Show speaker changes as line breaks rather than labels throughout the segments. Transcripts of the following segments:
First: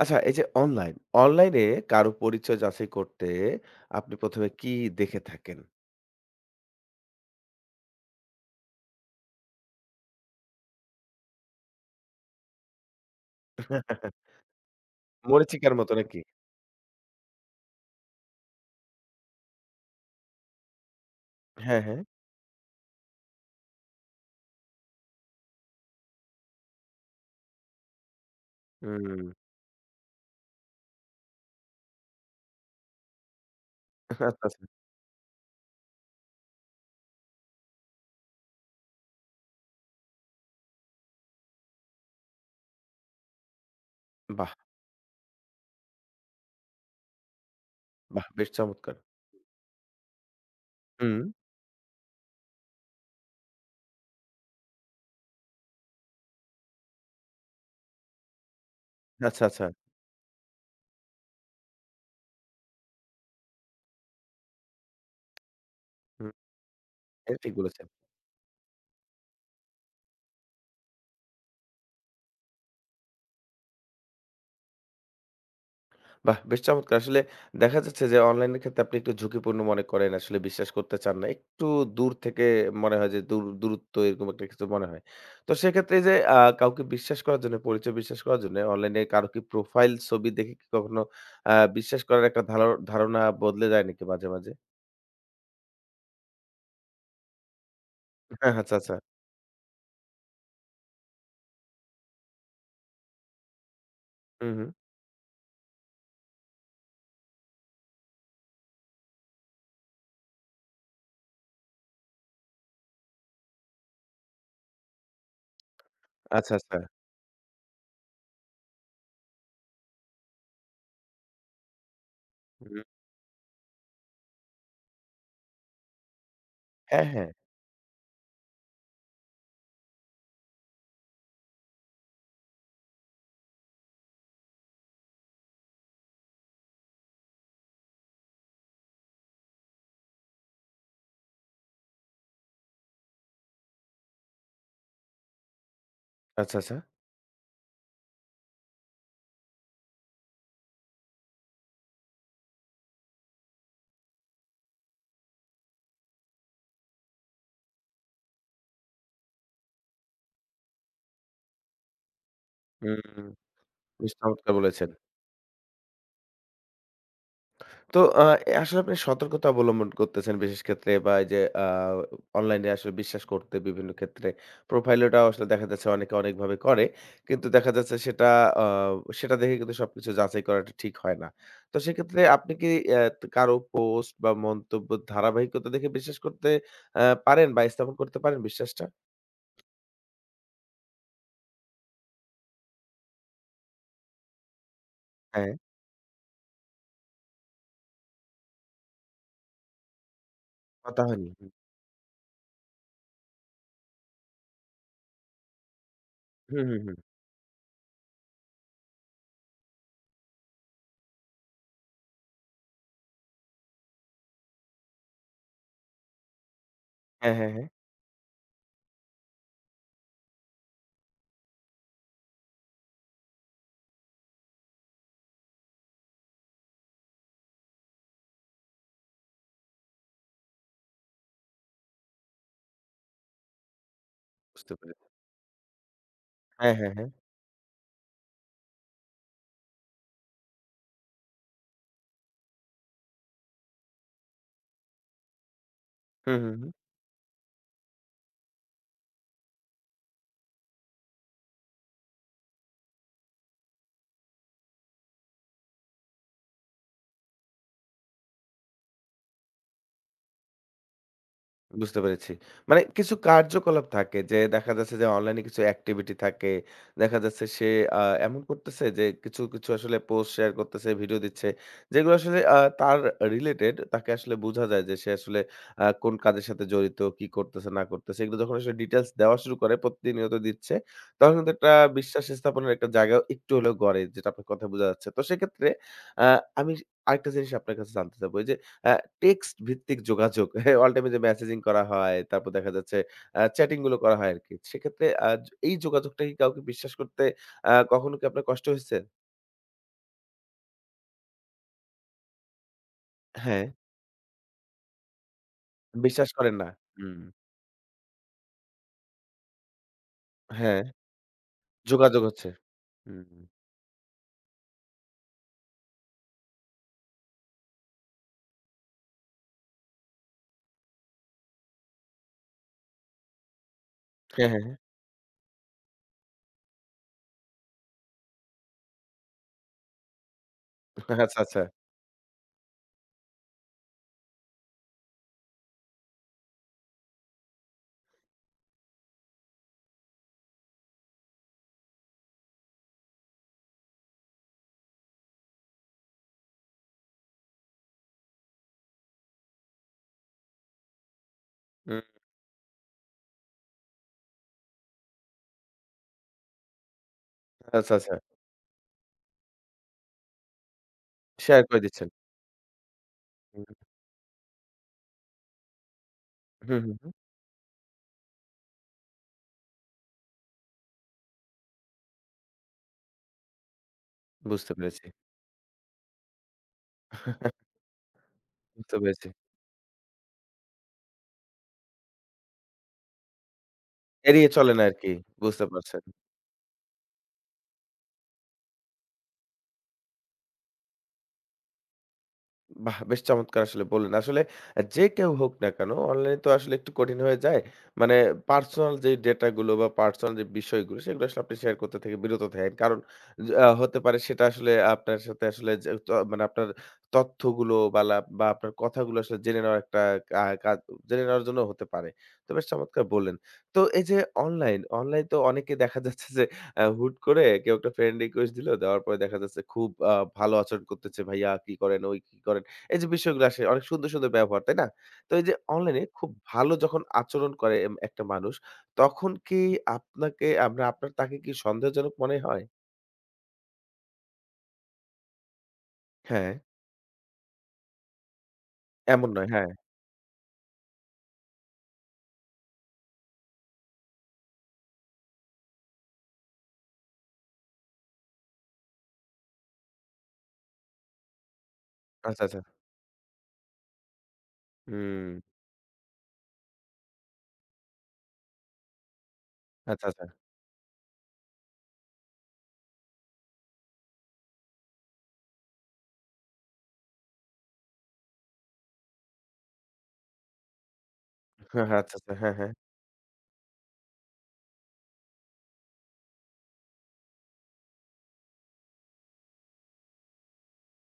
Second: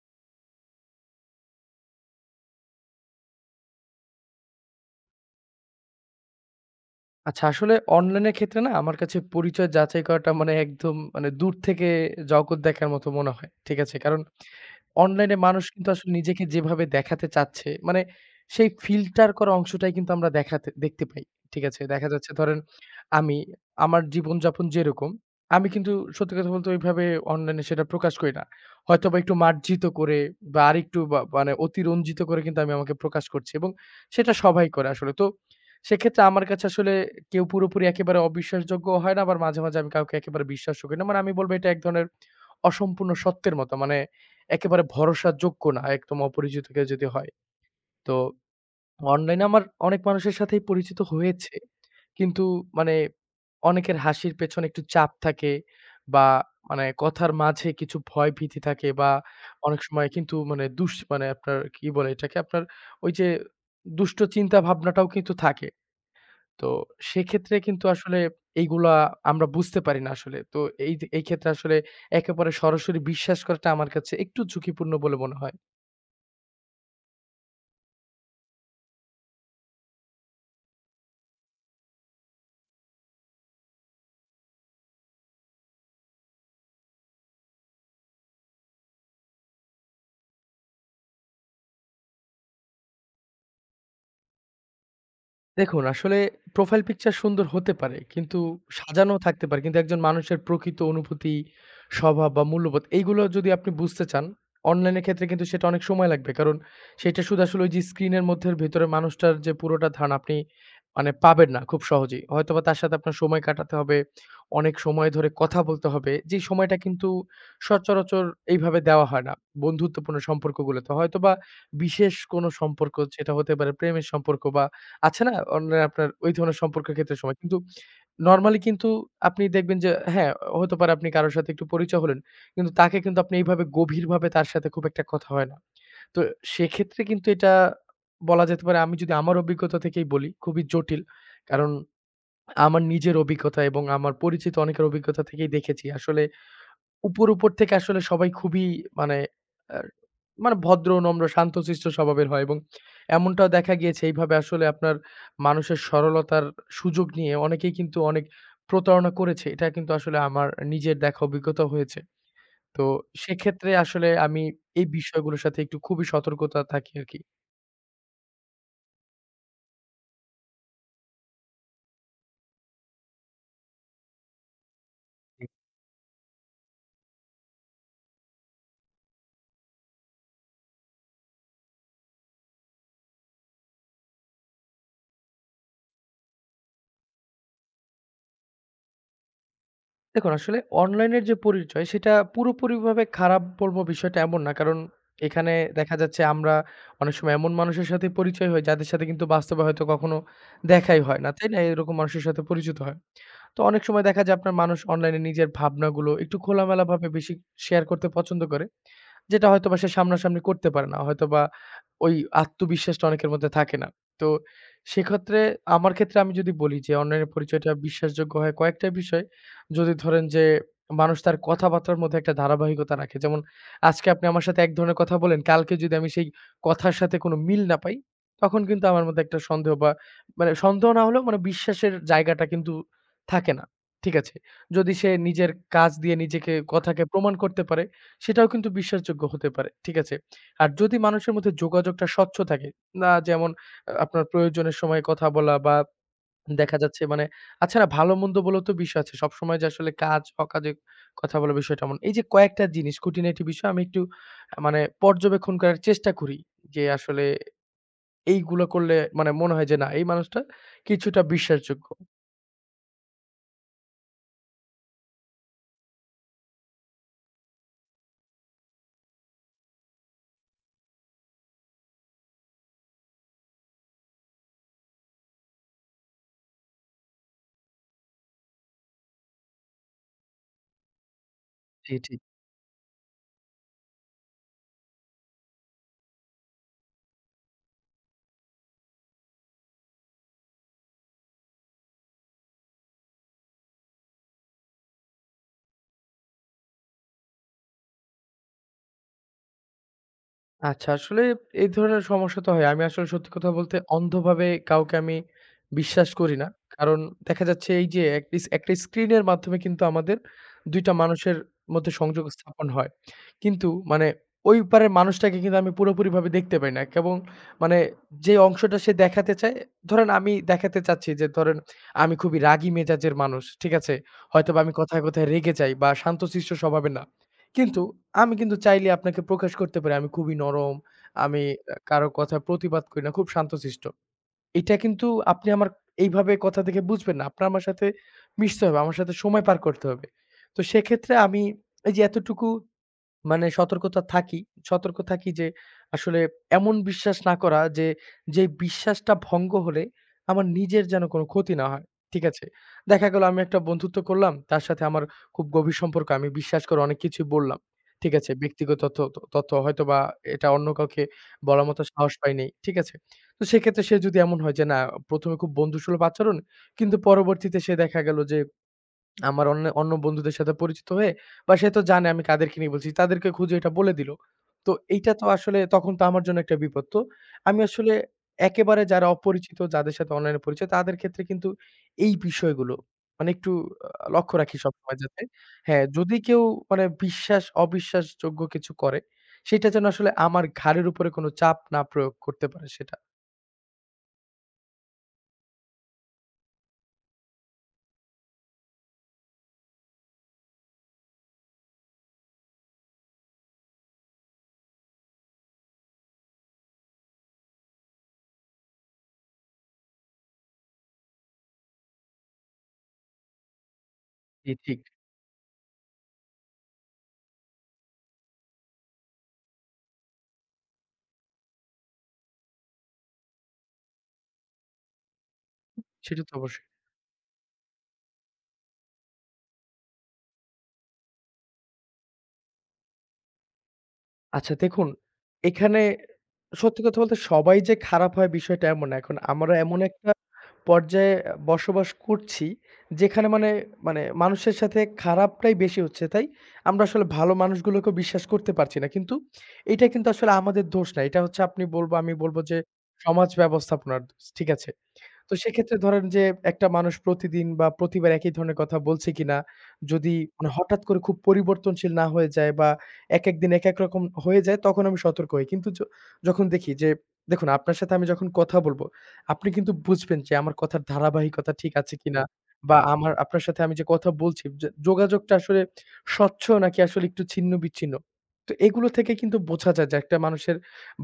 আচ্ছা এই যে অনলাইনে কারো পরিচয় যাচাই করতে আপনি ১ম এ কি দেখে থাকেন?
আচ্ছা, আসলে অনলাইনের ক্ষেত্রে না আমার কাছে পরিচয় যাচাই করাটা মানে একদম মানে দূর থেকে জগৎ দেখার মতো মনে হয়। ঠিক আছে? কারণ অনলাইনে মানুষ
মরীচিকার
কিন্তু
মতো
আসলে
নাকি?
নিজেকে যেভাবে দেখাতে চাচ্ছে, মানে সেই ফিল্টার করা অংশটাই কিন্তু আমরা দেখাতে দেখতে পাই। ঠিক
হ্যাঁ,
আছে?
হ্যাঁ।
দেখা যাচ্ছে ধরেন আমি আমার জীবনযাপন যেরকম, আমি কিন্তু সত্যি কথা বলতে ওইভাবে অনলাইনে সেটা প্রকাশ করি না। হয়তোবা
হুম।
একটু মার্জিত করে বা আরেকটু বা মানে অতিরঞ্জিত করে কিন্তু আমি আমাকে প্রকাশ করছি এবং
আচ্ছা,
সেটা
আচ্ছা।
সবাই করে আসলে। তো সেক্ষেত্রে আমার কাছে আসলে কেউ পুরোপুরি একেবারে অবিশ্বাসযোগ্যও হয় না, আবার মাঝে, মাঝে আমি কাউকে একেবারে বিশ্বাসও করি না। মানে আমি বলব এটা এক ধরনের অসম্পূর্ণ সত্যের মতো। মানে
বাহ!
একেবারে ভরসাযোগ্য না একদম অপরিচিত কেউ যদি হয়। তো
বাহ! বেশ চমৎকার।
অনলাইনে আমার অনেক মানুষের সাথেই পরিচিত
হুম।
হয়েছে। কিন্তু মানে অনেকের হাসির পেছনে একটু চাপ থাকে বা মানে কথার মাঝে কিছু ভয়-ভীতি থাকে বা
আচ্ছা, আচ্ছা।
অনেক সময় কিন্তু মানে মানে আপনার কি বলে এটাকে? আপনার ওই যে দুষ্ট চিন্তা ভাবনাটাও কিন্তু থাকে।
হুম,
তো
এটা ঠিক
সেক্ষেত্রে কিন্তু
বলেছেন।
আসলে এইগুলা আমরা বুঝতে পারি না আসলে। তো এই যে এই ক্ষেত্রে আসলে একেবারে সরাসরি বিশ্বাস করাটা আমার কাছে একটু ঝুঁকিপূর্ণ বলে মনে হয়।
বাহ! বেশ চমৎকার। আসলে দেখা যাচ্ছে যে অনলাইনের ক্ষেত্রে আপনি একটু ঝুঁকিপূর্ণ মনে করেন। আসলে বিশ্বাস করতে চান না। একটু দূর থেকে মনে হয় যে দূর দূরত্ব এরকম একটা কিছু মনে হয়। তো সেক্ষেত্রে এই যে কাউকে বিশ্বাস করার জন্য, পরিচয় বিশ্বাস করার জন্য অনলাইনে কারো কি প্রোফাইল ছবি দেখে কি কখনো আ বিশ্বাস করার একটা ধারণা বদলে যায় নাকি মাঝে, মাঝে?
দেখুন, আসলে প্রোফাইল পিকচার সুন্দর হতে পারে। কিন্তু
হ্যাঁ, আচ্ছা, আচ্ছা।
সাজানো থাকতে পারে। কিন্তু একজন মানুষের প্রকৃত অনুভূতি, স্বভাব বা মূল্যবোধ এইগুলো যদি আপনি বুঝতে চান,
হুম, হুম।
অনলাইনের ক্ষেত্রে কিন্তু সেটা অনেক সময় লাগবে। কারণ সেটা শুধু আসলে ওই যে স্ক্রিনের মধ্যে ভেতরে মানুষটার যে পুরোটা ধারণা আপনি মানে পাবেন না খুব সহজেই। হয়তোবা তার সাথে আপনার সময় কাটাতে হবে, অনেক সময় ধরে কথা বলতে হবে। যে
আচ্ছা,
সময়টা
আচ্ছা।
কিন্তু সচরাচর এইভাবে দেওয়া হয় না বন্ধুত্বপূর্ণ সম্পর্কগুলোতে। হয়তোবা বিশেষ কোনো
হুম।
সম্পর্ক যেটা হতে পারে প্রেমের সম্পর্ক বা আছে না? অনলাইন আপনার ওই ধরনের সম্পর্কের
হ্যাঁ,
ক্ষেত্রে
হ্যাঁ।
সময়। কিন্তু নরমালি কিন্তু আপনি দেখবেন যে হ্যাঁ, হতে পারে আপনি কারো সাথে একটু পরিচয় হলেন। কিন্তু তাকে কিন্তু আপনি এইভাবে গভীরভাবে তার সাথে খুব একটা কথা হয় না। তো সেক্ষেত্রে কিন্তু এটা বলা যেতে পারে আমি যদি আমার অভিজ্ঞতা থেকেই বলি, খুবই জটিল। কারণ আমার নিজের অভিজ্ঞতা এবং আমার পরিচিত অনেকের অভিজ্ঞতা থেকেই দেখেছি। আসলে
আচ্ছা, আচ্ছা।
উপর, উপর থেকে আসলে সবাই খুবই মানে আর মানে ভদ্র, নম্র, শান্তশিষ্ট স্বভাবের হয় এবং এমনটাও দেখা গিয়েছে এইভাবে আসলে আপনার মানুষের সরলতার সুযোগ নিয়ে অনেকেই কিন্তু অনেক প্রতারণা করেছে। এটা কিন্তু আসলে আমার নিজের দেখা অভিজ্ঞতা হয়েছে। তো
হুম, হুম,
সেক্ষেত্রে আসলে
বেশ
আমি
চমৎকার
এই
বলেছেন।
বিষয়গুলোর সাথে একটু খুবই সতর্কতা থাকি আরকি।
তো আসলে আপনি সতর্কতা অবলম্বন করতেছেন বিশেষ ক্ষেত্রে বা এই যে অনলাইনে আসলে বিশ্বাস করতে বিভিন্ন ক্ষেত্রে প্রোফাইলটাও আসলে দেখা যাচ্ছে অনেকে অনেকভাবে করে। কিন্তু দেখা যাচ্ছে সেটা আ সেটা দেখে কিন্তু সবকিছু যাচাই করাটা ঠিক হয় না। তো সেক্ষেত্রে আপনি কি কারো পোস্ট বা মন্তব্যের ধারাবাহিকতা দেখে বিশ্বাস করতে আ পারেন বা স্থাপন করতে পারেন বিশ্বাসটা?
দেখুন আসলে অনলাইনের যে পরিচয় সেটা পুরোপুরিভাবে খারাপ বলবো বিষয়টা এমন না। কারণ
হ্যাঁ,
এখানে দেখা যাচ্ছে আমরা অনেক সময় এমন মানুষের সাথে পরিচয় হয় যাদের সাথে কিন্তু বাস্তবে হয়তো কখনো দেখাই
কথা
হয়
হয়নি।
না, তাই না? এরকম মানুষের সাথে পরিচিত হয়। তো অনেক সময় দেখা যায় আপনার মানুষ অনলাইনে নিজের ভাবনাগুলো একটু
হুম, হুম, হুম। হুম।
খোলামেলাভাবে বেশি শেয়ার করতে পছন্দ করে। যেটা হয়তোবা সে সামনাসামনি করতে পারে না। হয়তোবা ওই আত্মবিশ্বাসটা অনেকের মধ্যে থাকে না। তো সেক্ষেত্রে আমার ক্ষেত্রে আমি যদি বলি যে অনলাইনের
হ্যাঁ, হ্যাঁ, হ্যাঁ।
পরিচয়টা বিশ্বাসযোগ্য হয় কয়েকটা বিষয় যদি ধরেন যে মানুষ তার কথাবার্তার মধ্যে একটা ধারাবাহিকতা রাখে। যেমন আজকে আপনি আমার সাথে এক ধরনের কথা বলেন, কালকে যদি আমি সেই কথার সাথে কোনো মিল না পাই, তখন কিন্তু আমার মধ্যে একটা সন্দেহ বা মানে সন্দেহ না হলেও মানে বিশ্বাসের জায়গাটা কিন্তু থাকে না। ঠিক আছে?
বুঝতে
যদি
পেরেছি।
সে নিজের কাজ দিয়ে নিজেকে
হ্যাঁ, হ্যাঁ,
কথাকে
হ্যাঁ।
প্রমাণ করতে পারে, সেটাও কিন্তু বিশ্বাসযোগ্য হতে পারে। ঠিক আছে? আর যদি মানুষের মধ্যে যোগাযোগটা স্বচ্ছ থাকে, না যেমন আপনার প্রয়োজনের সময় কথা বলা বা
হুম, হুম, হুম।
দেখা যাচ্ছে মানে আচ্ছা না ভালো-মন্দ বলেও তো বিষয় আছে। সবসময় যে আসলে কাজ, অকাজে কথা বলার বিষয়টা এমন। এই যে কয়েকটা জিনিস খুঁটিনাটি বিষয় আমি একটু মানে পর্যবেক্ষণ করার চেষ্টা করি। যে আসলে এইগুলো করলে মানে মনে হয় যে না এই মানুষটা কিছুটা বিশ্বাসযোগ্য।
বুঝতে পেরেছি। মানে কিছু কার্যকলাপ থাকে যে দেখা যাচ্ছে যে অনলাইন এ কিছু অ্যাক্টিভিটি থাকে। দেখা যাচ্ছে সে আ এমন করতেছে যে কিছু, কিছু আসলে পোস্ট শেয়ার করতেছে, ভিডিও দিচ্ছে। যেগুলো আসলে তার রিলেটেড তাকে আসলে বোঝা যায় যে সে আসলে কোন কাজের সাথে জড়িত, কি করতেছে না করতেছে। এগুলো যখন আসলে ডিটেইলস দেওয়া শুরু করে প্রতিনিয়ত দিচ্ছে, তখন কিন্তু একটা
জি জি
বিশ্বাস স্থাপনের একটা জায়গা একটু হলেও গড়ে যেটা আপনার কথায় বোঝা যাচ্ছে। তো সেক্ষেত্রে আ আমি আরেকটা জিনিস আপনার কাছে জানতে চাবো। এই যে আ টেক্সট ভিত্তিক যোগাযোগ হ্যাঁ, অল টাইম এ যে মেসেজিং করা হয়, তারপর দেখা যাচ্ছে চ্যাটিং গুলো করা হয় আরকি। সেক্ষেত্রে এই যোগাযোগটা কি কাউকে বিশ্বাস করতে কখনো কি আপনার কষ্ট হয়েছে?
আচ্ছা, আসলে এই ধরনের সমস্যা তো হয়। আমি আসলে সত্যি কথা
হ্যাঁ,
বলতে অন্ধভাবে কাউকে আমি বিশ্বাস
বিশ্বাস
করি না।
করেন না।
কারণ
হুম,
দেখা যাচ্ছে এই যে একটা স্ক্রিনের মাধ্যমে কিন্তু আমাদের
হ্যাঁ,
২ টা মানুষের মধ্যে
যোগাযোগ
সংযোগ
হচ্ছে।
স্থাপন হয়।
হুম,
কিন্তু মানে ওই পারের মানুষটাকে কিন্তু আমি পুরোপুরিভাবে দেখতে পাই না। কেবল মানে যে অংশটা সে দেখাতে চায়, ধরেন আমি দেখাতে চাচ্ছি যে ধরেন আমি খুবই রাগী মেজাজের মানুষ। ঠিক আছে?
হ্যাঁ,
হয়তোবা
হ্যাঁ,
আমি
হ্যাঁ।
কথায়, কথায় রেগে যাই বা শান্তশিষ্ট স্বভাবের না। কিন্তু আমি কিন্তু চাইলে আপনাকে প্রকাশ করতে পারি। আমি খুবই নরম।
আচ্ছা,
আমি
আচ্ছা।
কারো কথায় প্রতিবাদ করি না। খুব শান্তশিষ্ট। এটা কিন্তু আপনি আমার এইভাবে কথা থেকে বুঝবেন না। আপনার আমার সাথে মিশতে হবে। আমার সাথে সময় পার করতে হবে। তো সেক্ষেত্রে আমি এই যে এতটুকু মানে সতর্ক থাকি যে আসলে এমন বিশ্বাস না করা যে, যেই বিশ্বাসটা ভঙ্গ হলে আমার নিজের যেন কোনো ক্ষতি না হয়।
হুম,
ঠিক আছে? দেখা গেল আমি একটা বন্ধুত্ব করলাম, তার সাথে আমার খুব গভীর সম্পর্ক। আমি বিশ্বাস করে অনেক কিছুই বললাম।
আচ্ছা, আচ্ছা।
ঠিক আছে? ব্যক্তিগত তথ্য তথ্য হয়তোবা এটা অন্য কাউকে
শেয়ার
বলার
করে
মতো
দিচ্ছেন।
সাহস পাই নাই। ঠিক আছে? তো
হুম,
সেক্ষেত্রে সে যদি এমন হয় যে না ১ম এ খুব বন্ধুসুলভ আচরণ
হুম, হুম,
কিন্তু
হুম।
পরবর্তীতে সে দেখা গেল যে আমার অন্য অন্য বন্ধুদের সাথে পরিচিত হয়ে বা সে তো জানে আমি কাদেরকে নিয়ে বলছি, তাদেরকে খুঁজে এটা বলে দিল।
বুঝতে
তো
পেরেছি।
এইটা তো আসলে তখন তো আমার জন্য একটা বিপদ। তো আমি আসলে একেবারে
বুঝতে
যারা
পেরেছি।
অপরিচিত, যাদের সাথে অনলাইনে পরিচয়, তাদের ক্ষেত্রে কিন্তু এই বিষয়গুলো মানে একটু লক্ষ্য
এড়িয়ে
রাখি
চলেন
সবসময়
আরকি।
যাতে
বুঝতে
হ্যাঁ,
পারছেন।
যদি কেউ মানে বিশ্বাস অবিশ্বাসযোগ্য কিছু করে, সেটা যেন আসলে আমার ঘাড়ের উপরে কোনো চাপ না প্রয়োগ করতে পারে সেটা।
বাহ! বেশ চমৎকার আসলে বললেন। আসলে যে কেউ হোক না কেন অনলাইনে তো আসলে একটু কঠিন হয়ে যায়। মানে পার্সোনাল যে ডেটা গুলো বা পার্সোনাল যে বিষয়গুলো সেগুলো আসলে আপনি শেয়ার করতে থেকে বিরত থাকেন। কারণ য আ হতে পারে সেটা আসলে আপনার সাথে আসলে যে ত মানে আপনার তথ্যগুলো বা আপনার কথাগুলো আসলে জেনে নেওয়ার একটা কাজ জেনে নেওয়ার জন্য হতে পারে। তো বেশ চমৎকার বললেন। তো এই যে
জি, ঠিক।
অনলাইন তো অনেকে দেখা যাচ্ছে যে হুট করে কেউ একটা ফ্রেন্ড রিকোয়েস্ট দিল। দেওয়ার পরে দেখা যাচ্ছে খুব ভালো আচরণ করতেছে। "ভাইয়া কি করেন? ওই কি করেন?" এই যে বিষয়গুলো আসে অনেক সুন্দর, সুন্দর ব্যবহার, তাই না? তো এই যে অনলাইনে
সেটা
খুব
তো অবশ্যই।
ভালো যখন আচরণ করে একটা মানুষ, তখন কি আপনাকে আমরা আপনার তাকে কি সন্দেহজনক মনে হয়?
আচ্ছা দেখুন, এখানে
হ্যাঁ,
সত্যি কথা বলতে সবাই যে খারাপ হয় বিষয়টা এমন না। এখন
এমন নয়।
আমরা
হ্যাঁ।
এমন একটা পর্যায়ে বসবাস করছি, যেখানে মানে, মানে মানুষের সাথে খারাপটাই বেশি হচ্ছে, তাই? আমরা আসলে ভালো মানুষগুলোকেও বিশ্বাস করতে পারছি না। কিন্তু এটা কিন্তু আসলে আমাদের দোষ না। এটা হচ্ছে আপনি বলব আমি বলব
আচ্ছা,
যে
আচ্ছা।
সমাজ ব্যবস্থাপনার দোষ। ঠিক আছে?
হুম।
তো সেক্ষেত্রে ধরেন যে একটা মানুষ প্রতিদিন বা প্রতিবার একই ধরনের কথা বলছে কিনা,
আচ্ছা,
যদি
আচ্ছা।
মানে হঠাৎ করে খুব পরিবর্তনশীল না হয়ে যায় বা একেক দিন একেক রকম হয়ে যায় তখন আমি সতর্ক হই। কিন্তু যখন দেখি যে দেখুন আপনার সাথে আমি যখন কথা বলবো, আপনি কিন্তু বুঝবেন যে আমার কথার ধারাবাহিকতা ঠিক
হ্যাঁ,
আছে
হ্যাঁ। আচ্ছা,
কিনা
আচ্ছা। হ্যাঁ, হ্যাঁ।
বা আমার আপনার সাথে আমি যে কথা বলছি যে যোগাযোগটা আসলে স্বচ্ছ নাকি আসলে একটু ছিন্ন-বিচ্ছিন্ন। তো এগুলো থেকে কিন্তু বোঝা যায় যে একটা মানুষের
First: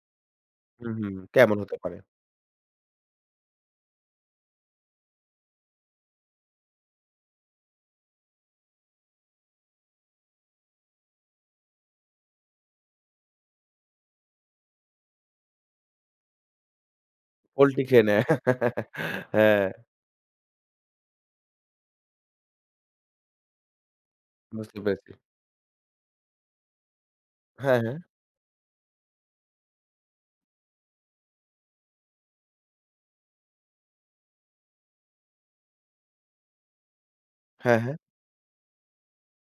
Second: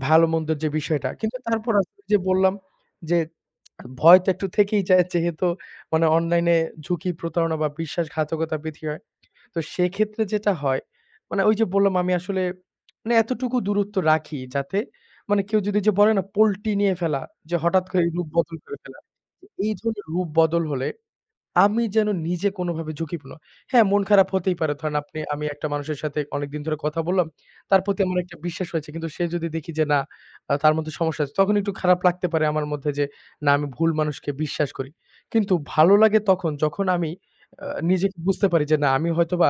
ভালো-মন্দের যে
হুম,
বিষয়টা।
হুম।
কিন্তু
কেমন
তারপর
হতে পারে?
আসলে যে বললাম যে ভয় তো একটু থেকেই যায় যেহেতু মানে অনলাইনে ঝুঁকি, প্রতারণা বা বিশ্বাসঘাতকতা বৃদ্ধি হয়। তো সেক্ষেত্রে যেটা হয় মানে ওই যে বললাম আমি আসলে মানে এতটুকু দূরত্ব রাখি যাতে মানে কেউ যদি যে বলে না পল্টি নিয়ে ফেলা যে
পল্টি
হঠাৎ করে
খেয়ে নেয়।
রূপ বদল করে ফেলা।
হ্যাঁ,
এই ধরনের রূপ বদল হলে আমি যেন নিজে কোনোভাবে ঝুঁকিপূর্ণ হ্যাঁ, মন খারাপ হতেই পারে।
বুঝতে
ধরেন
পেরেছি।
আপনি আমি একটা মানুষের সাথে অনেকদিন ধরে কথা বললাম।
হ্যাঁ,
তার
হ্যাঁ।
প্রতি আমার একটা বিশ্বাস হয়েছে। কিন্তু সে যদি দেখি যে না, তার মধ্যে সমস্যা আছে, তখন একটু খারাপ লাগতে পারে আমার মধ্যে যে না আমি ভুল মানুষকে বিশ্বাস করি। কিন্তু ভালো লাগে তখন যখন আমি
হ্যাঁ, হ্যাঁ।
নিজেকে বুঝতে পারি যে না আমি হয়তোবা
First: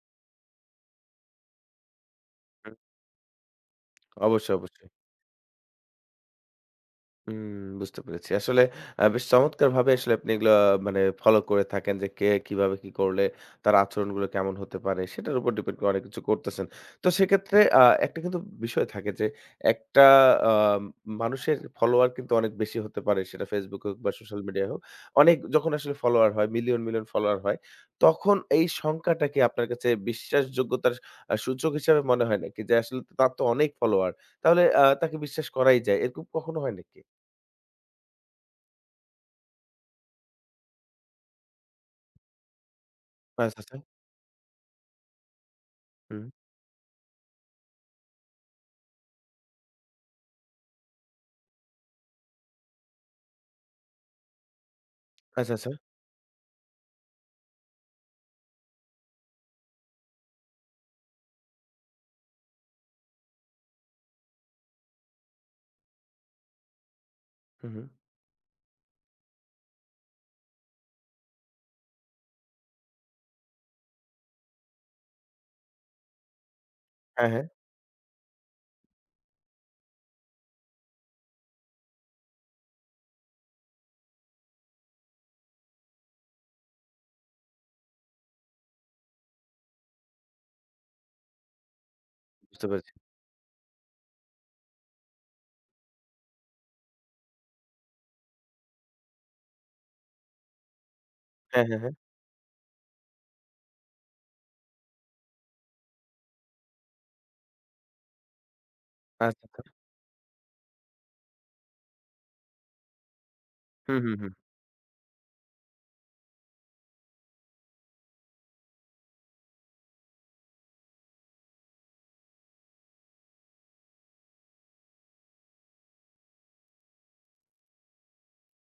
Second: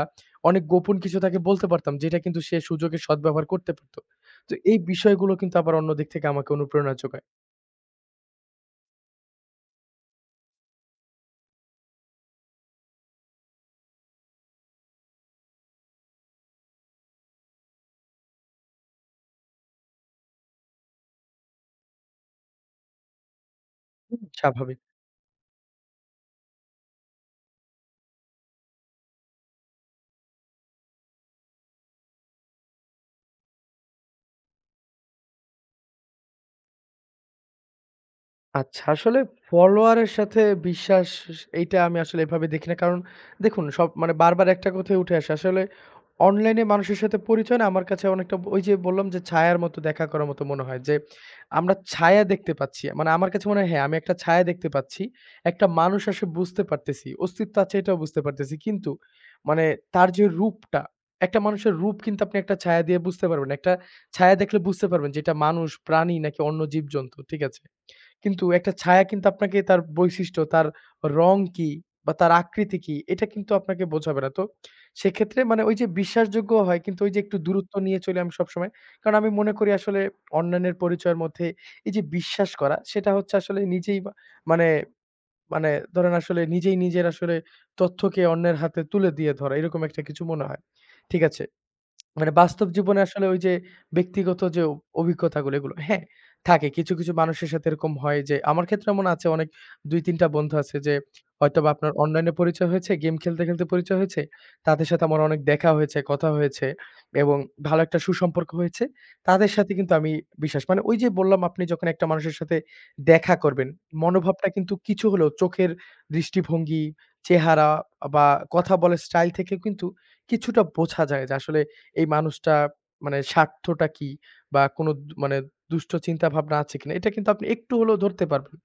অনেক গোপন কিছু তাকে বলতে পারতাম যেটা কিন্তু সে
হুম।
সুযোগে সদ্ব্যবহার করতে পারত। তো
অবশ্যই,
এই
অবশ্যই।
বিষয়গুলো কিন্তু আবার অন্য দিক থেকে আমাকে অনুপ্রেরণা যোগায়।
হুম, বুঝতে পেরেছি। আসলে বেশ চমৎকারভাবে আসলে আপনি এগুলা মানে ফলো করে থাকেন যে কে কিভাবে কি করলে তার আচরণগুলো কেমন হতে পারে সেটার উপর ডিপেন্ড করে অনেক কিছু করতেছেন। তো সেক্ষেত্রে একটা কিন্তু বিষয় থাকে যে একটা আ মানুষের ফলোয়ার কিন্তু অনেক বেশি হতে পারে সেটা Facebook হোক বা
হুম,
সোশ্যাল মিডিয়ায়
স্বাভাবিক।
হোক। অনেক যখন আসলে ফলোয়ার হয় মিলিয়ন, মিলিয়ন ফলোয়ার হয় তখন এই সংখ্যাটা কি আপনার কাছে বিশ্বাসযোগ্যতার সূচক হিসেবে মনে হয় নাকি? যে আসলে তার তো অনেক ফলোয়ার তাহলে তাকে বিশ্বাস করাই যায়। এরকম কখনো হয় নাকি?
আচ্ছা, আসলে ফলোয়ারের সাথে বিশ্বাস এইটা আমি আসলে এভাবে দেখি না। কারণ
আচ্ছা,
দেখুন
আচ্ছা।
সব মানে বারবার একটা কথাই উঠে আসে। আসলে
হুম।
অনলাইনে মানুষের সাথে পরিচয় না আমার কাছে অনেকটা ওই যে বললাম যে ছায়ার মতো দেখা করার মতো মনে হয় যে আমরা ছায়া দেখতে পাচ্ছি। মানে আমার কাছে মনে হয় হ্যাঁ, আমি একটা ছায়া দেখতে পাচ্ছি।
আচ্ছা,
একটা
আচ্ছা।
মানুষ আসে বুঝতে পারতেছি। অস্তিত্ব আছে এটাও বুঝতে পারতেছি। কিন্তু মানে তার যে রূপটা, একটা মানুষের রূপ কিন্তু আপনি একটা ছায়া দিয়ে বুঝতে পারবেন না। একটা ছায়া দেখলে বুঝতে পারবেন যে এটা মানুষ, প্রাণী নাকি অন্য জীবজন্তু। ঠিক আছে?
হুম, হুম।
কিন্তু একটা ছায়া কিন্তু আপনাকে তার বৈশিষ্ট্য, তার রং কি বা তার আকৃতি কি এটা কিন্তু আপনাকে বোঝাবে না। তো সেক্ষেত্রে মানে ওই যে বিশ্বাসযোগ্য হয় কিন্তু ওই যে
হ্যাঁ,
একটু
হ্যাঁ।
দূরত্ব নিয়ে চলি আমি সবসময়। কারণ আমি মনে করি আসলে অন্যান্যের পরিচয়ের মধ্যে এই যে বিশ্বাস করা সেটা হচ্ছে আসলে নিজেই মানে মানে ধরেন আসলে নিজেই নিজের আসলে তথ্যকে অন্যের হাতে তুলে দিয়ে ধরা এরকম একটা কিছু মনে হয়। ঠিক আছে। মানে
বুঝতে
বাস্তব
পেরেছি।
জীবনে আসলে ওই যে ব্যক্তিগত যে অভিজ্ঞতাগুলো এগুলো হ্যাঁ, থাকে। কিছু, কিছু মানুষের সাথে এরকম হয় যে আমার ক্ষেত্রে এমন আছে অনেক ২-৩ টা বন্ধু আছে যে
হ্যাঁ,
হয়তোবা
হ্যাঁ,
আপনার
হ্যাঁ।
অনলাইনে পরিচয় হয়েছে, গেম খেলতে, খেলতে পরিচয় হয়েছে। তাদের সাথে আমার অনেক দেখা হয়েছে, কথা হয়েছে এবং ভালো একটা সুসম্পর্ক হয়েছে।
আচ্ছা,
তাদের
আচ্ছা।
সাথে কিন্তু আমি বিশ্বাস মানে ওই যে বললাম আপনি যখন একটা মানুষের সাথে দেখা করবেন,
হুম, হুম, হুম।
মনোভাবটা কিন্তু কিছু হলেও চোখের দৃষ্টিভঙ্গি, চেহারা বা কথা বলার স্টাইল থেকে কিন্তু কিছুটা বোঝা যায় যে আসলে এই মানুষটা মানে স্বার্থটা কি? বা কোনো মানে দুষ্ট চিন্তা ভাবনা আছে কিনা? এটা কিন্তু আপনি একটু হলেও ধরতে পারবেন।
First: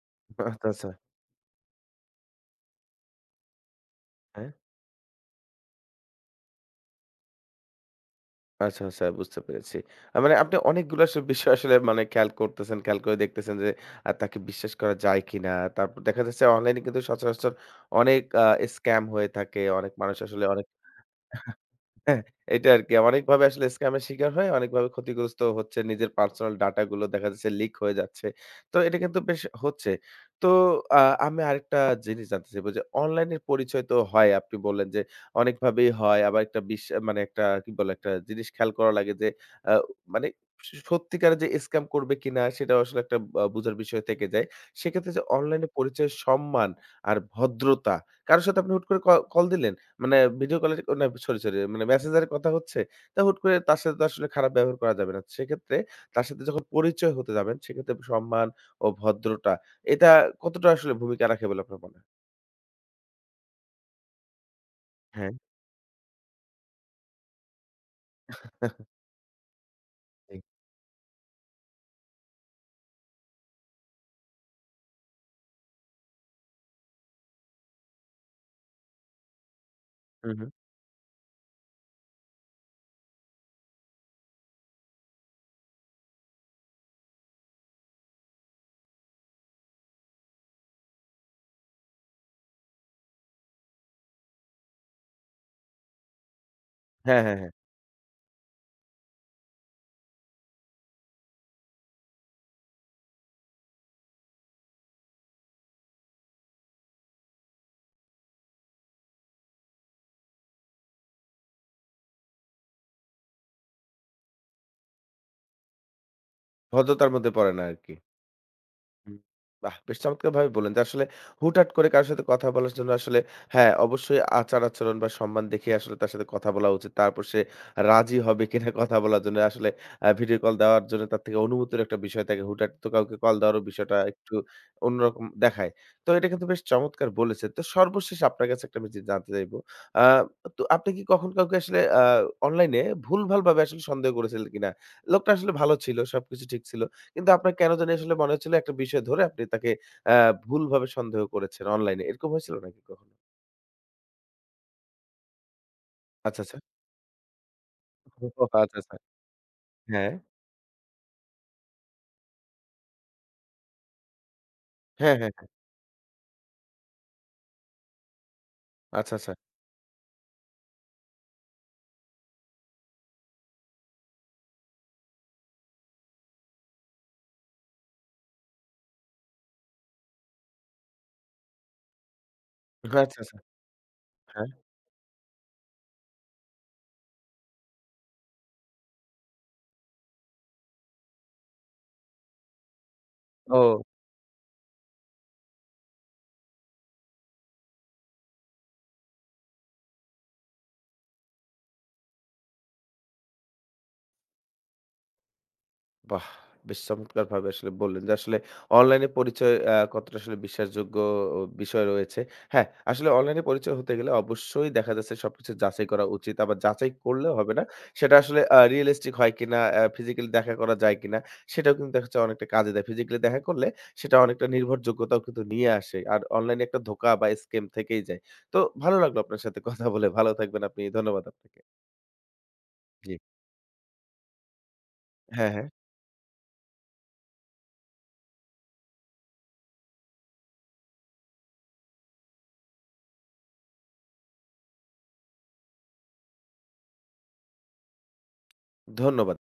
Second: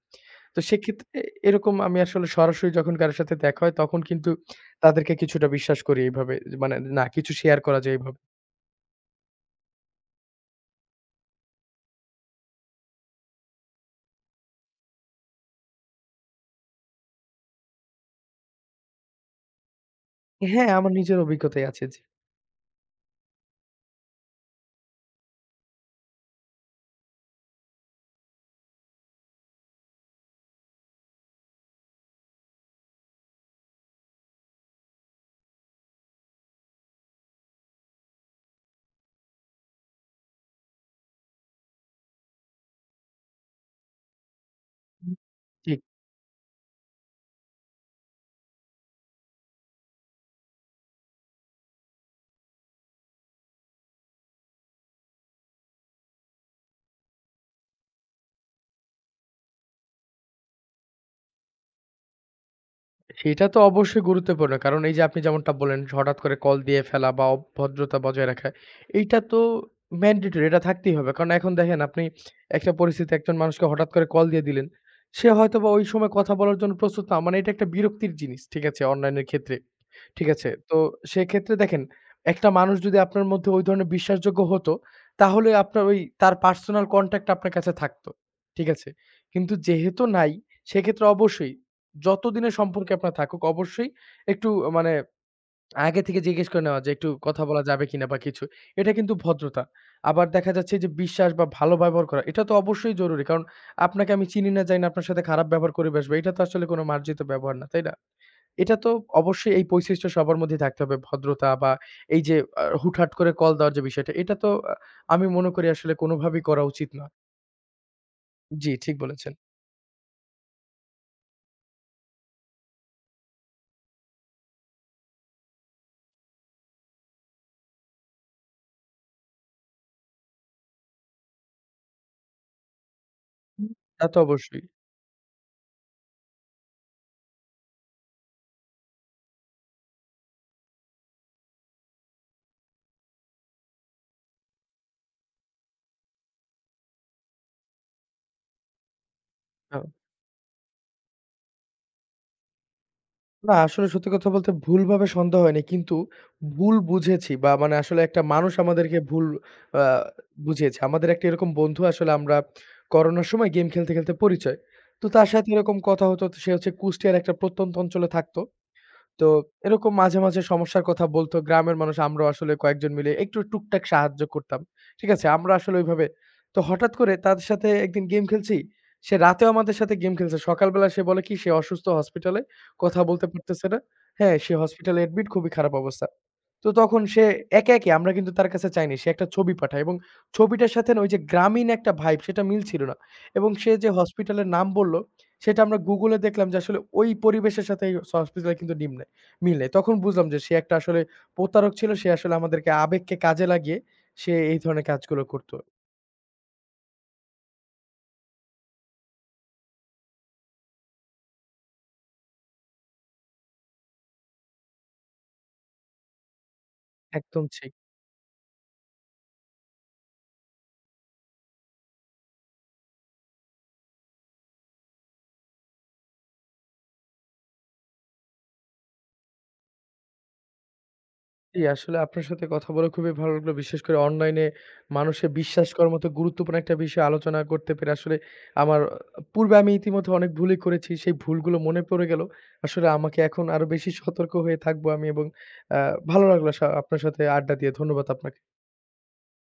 তো
আচ্ছা, আচ্ছা।
সেক্ষেত্রে এরকম আমি আসলে সরাসরি যখন কারো সাথে দেখা হয় তখন কিন্তু
হ্যাঁ।
তাদেরকে কিছুটা বিশ্বাস করি এইভাবে। যে মানে না কিছু শেয়ার করা যায় এভাবে।
আচ্ছা, আচ্ছা বুঝতে পেরেছি। মানে আপনি অনেকগুলো আসলে বিষয় আসলে মানে খেয়াল করতেছেন, খেয়াল করে দেখতেছেন যে তাকে বিশ্বাস করা যায় কিনা। তারপর দেখা যাচ্ছে অনলাইনে কিন্তু সচরাচর অনেক স্ক্যাম হয়ে থাকে। অনেক মানুষ আসলে অনেক
হ্যাঁ, আমার নিজের অভিজ্ঞতাই আছে।
হ্যাঁ, এটা আরকি। অনেকভাবে আসলে স্ক্যামের শিকার হয়ে অনেকভাবে ক্ষতিগ্রস্ত হচ্ছে। নিজের পার্সোনাল ডাটা গুলো দেখা যাচ্ছে লিক হয়ে যাচ্ছে। তো এটা কিন্তু বেশ হচ্ছে। তো আ আমি আরেকটা জিনিস জানতে চাইবো যে অনলাইনের পরিচয় তো হয়। আপনি বললেন যে অনেকভাবেই হয়। আবার একটা মানে একটা কি বলে একটা জিনিস খেয়াল করা লাগে যে আ মানে সত্যিকারের যে স্ক্যাম করবে কিনা সেটাও আসলে একটা বুঝার বিষয় থেকে যায়। সেক্ষেত্রে যে অনলাইনে
জি।
পরিচয়ের সম্মান আর ভদ্রতা কারো সাথে আপনি হুট করে কল দিলেন। মানে ভিডিও কলে না সরি, সরি মানে মেসেঞ্জারে কথা হচ্ছে, তা হুট করে তার সাথে তো আসলে খারাপ ব্যবহার করা যাবে না। সেক্ষেত্রে তার সাথে যখন পরিচয় হতে যাবেন, সেক্ষেত্রে সম্মান ও ভদ্রতা এটা কতটা আসলে ভূমিকা রাখে বলে আপনার মনে হয়?
সেটা তো অবশ্যই গুরুত্বপূর্ণ। কারণ এই যে আপনি
হ্যাঁ।
যেমনটা বললেন হঠাৎ করে কল দিয়ে ফেলা বা অভদ্রতা বজায় রাখা, এইটা তো
ঠিক।
ম্যান্ডেটরি এটা থাকতেই হবে। কারণ এখন দেখেন আপনি একটা পরিস্থিতিতে একজন মানুষকে হঠাৎ করে কল দিয়ে দিলেন। সে হয়তোবা ওই সময় কথা বলার জন্য প্রস্তুত না। মানে এটা একটা বিরক্তির জিনিস। ঠিক আছে? অনলাইনের ক্ষেত্রে। ঠিক
হু, হু।
আছে? তো সেক্ষেত্রে দেখেন একটা মানুষ যদি আপনার মধ্যে ওই ধরনের বিশ্বাসযোগ্য হতো, তাহলে আপনার ওই তার পার্সোনাল কনট্যাক্ট আপনার কাছে থাকতো। ঠিক আছে? কিন্তু যেহেতু নাই সেক্ষেত্রে অবশ্যই যতদিনের সম্পর্কে আপনার থাকুক অবশ্যই একটু মানে আগে থেকে জিজ্ঞেস করে নেওয়া যে একটু
হ্যাঁ, হ্যাঁ,
কথা
হ্যাঁ।
বলা যাবে কিনা বা কিছু। এটা কিন্তু ভদ্রতা। আবার দেখা যাচ্ছে যে বিশ্বাস বা ভালো ব্যবহার করা এটা তো অবশ্যই জরুরি। কারণ আপনাকে আমি চিনি না জানি না আপনার সাথে খারাপ ব্যবহার করে বসবো। এটা তো আসলে কোনো মার্জিত ব্যবহার না, তাই না? এটা তো অবশ্যই এই বৈশিষ্ট্য সবার মধ্যেই থাকতে হবে। ভদ্রতা বা এই যে হুটহাট করে কল দেওয়ার যে বিষয়টা এটা তো আমি মনে করি আসলে কোনোভাবেই করা উচিত না।
ভদ্রতার মধ্যে পড়ে না আরকি।
জি, ঠিক
হুম,
বলেছেন।
বাহ! বেশ চমৎকারভাবে বললেন যে আসলে হুটহাট করে কারো সাথে কথা বলার জন্য আসলে হ্যাঁ, অবশ্যই আচার-আচরণ বা সম্মান দেখে আসলে তার সাথে কথা বলা উচিত। তারপর সে রাজি হবে কিনা কথা বলার জন্য আসলে ভিডিও কল দেওয়ার জন্য তার থেকে অনুমতির একটা বিষয় থাকে। হুটহাট তো কাউকে কল দেওয়ারও
হুম।
বিষয়টা
তা তো
একটু
অবশ্যই।
অন্যরকম দেখায়। তো এটা কিন্তু বেশ চমৎকার বলেছেন। তো সর্বশেষ আপনার কাছে একটা আমি জিনিস জানতে চাইবো। আ তো আপনি কি কখন কাউকে আসলে অনলাইনে ভুলভালভাবে আসলে সন্দেহ করেছিলেন কিনা? লোকটা আসলে ভালো ছিল, সবকিছু ঠিক ছিল। কিন্তু আপনার কেন জানি আসলে মনে হচ্ছিল একটা বিষয় ধরে আপনি তাকে
আ
অ্যা ভুলভাবে সন্দেহ করেছেন অনলাইনে। এরকম হয়েছিল নাকি কখনো?
না, আসলে সত্যি কথা বলতে ভুলভাবে সন্দেহ হয়নি। কিন্তু
আচ্ছা, আচ্ছা।
ভুল বুঝেছি বা মানে আসলে একটা
ওহ
মানুষ
আচ্ছা, আচ্ছা।
আমাদেরকে ভুল আ
হ্যাঁ।
বুঝিয়েছে। আমাদের একটা এরকম বন্ধু আসলে আমরা করোনার সময় গেম খেলতে, খেলতে পরিচয়। তো
হ্যাঁ,
তার
হ্যাঁ, হ্যাঁ।
সাথে এরকম কথা হতো। সে হচ্ছে কুষ্টিয়ার একটা প্রত্যন্ত অঞ্চলে থাকতো।
আচ্ছা,
তো
আচ্ছা।
এরকম মাঝে, মাঝে সমস্যার কথা বলতো। গ্রামের মানুষ আমরাও আসলে কয়েকজন মিলে একটু টুকটাক সাহায্য করতাম। ঠিক আছে? আমরা আসলে ওইভাবে তো হঠাৎ করে তাদের সাথে একদিন গেম খেলছি। সে রাতেও আমাদের সাথে গেম খেলছে। সকালবেলা সে বলে কি সে অসুস্থ হসপিটালে। কথা
আচ্ছা,
বলতে
আচ্ছা।
পারতেছে না। হ্যাঁ,
হ্যাঁ।
সে হসপিটালে অ্যাডমিট খুবই খারাপ অবস্থা। তো তখন সে একে, একে আমরা কিন্তু তার কাছে চাইনি। সে একটা ছবি পাঠায় এবং ছবিটার সাথে না ওই যে গ্রামীণ একটা ভাইব সেটা মিল ছিল না। এবং
ও।
সে যে হসপিটালের নাম বলল, সেটা আমরা Google এ দেখলাম যে আসলে ওই পরিবেশের সাথে এই হসপিটালের কিন্তু নিম নাই মিল নেই। তখন বুঝলাম যে সে একটা আসলে প্রতারক ছিল। সে আসলে আমাদেরকে আবেগকে কাজে লাগিয়ে সে এই ধরনের কাজগুলো করত।
বাহ! বেশ চমৎকারভাবে আসলে বললেন যে আসলে অনলাইনে পরিচয় কতটা আসলে বিশ্বাসযোগ্য ও বিষয় রয়েছে। হ্যাঁ, আসলে অনলাইনে পরিচয় হতে গেলে অবশ্যই দেখা যাচ্ছে সবকিছু যাচাই করা উচিত। আবার যাচাই করলেও
একদম
হবে না।
ঠিক।
সেটা আসলে রিয়ালিস্টিক হয় কিনা, ফিজিক্যালি দেখা করা যায় কিনা সেটাও কিন্তু দেখা যাচ্ছে অনেকটা কাজে দেয়। ফিজিক্যালি দেখা করলে সেটা অনেকটা নির্ভরযোগ্যতাও কিন্তু নিয়ে আসে। আর অনলাইনে একটা ধোঁকা বা স্ক্যাম থেকেই যায়। তো ভালো লাগলো আপনার সাথে কথা বলে। ভালো থাকবেন আপনি। ধন্যবাদ আপনাকে।
জি, আসলে আপনার সাথে কথা বলে
জি।
খুবই ভালো লাগলো। বিশেষ করে অনলাইনে মানুষের
হ্যাঁ, হ্যাঁ।
বিশ্বাস করার মতো গুরুত্বপূর্ণ একটা বিষয় আলোচনা করতে পেরে আসলে আমার পূর্বে আমি ইতিমধ্যে অনেক ভুলই করেছি। সেই ভুলগুলো মনে পড়ে গেল। আসলে আমাকে এখন আরো বেশি সতর্ক হয়ে থাকবো আমি এবং আ ভালো লাগলো আপনার সাথে আড্ডা দিয়ে। ধন্যবাদ আপনাকে।
ধন্যবাদ।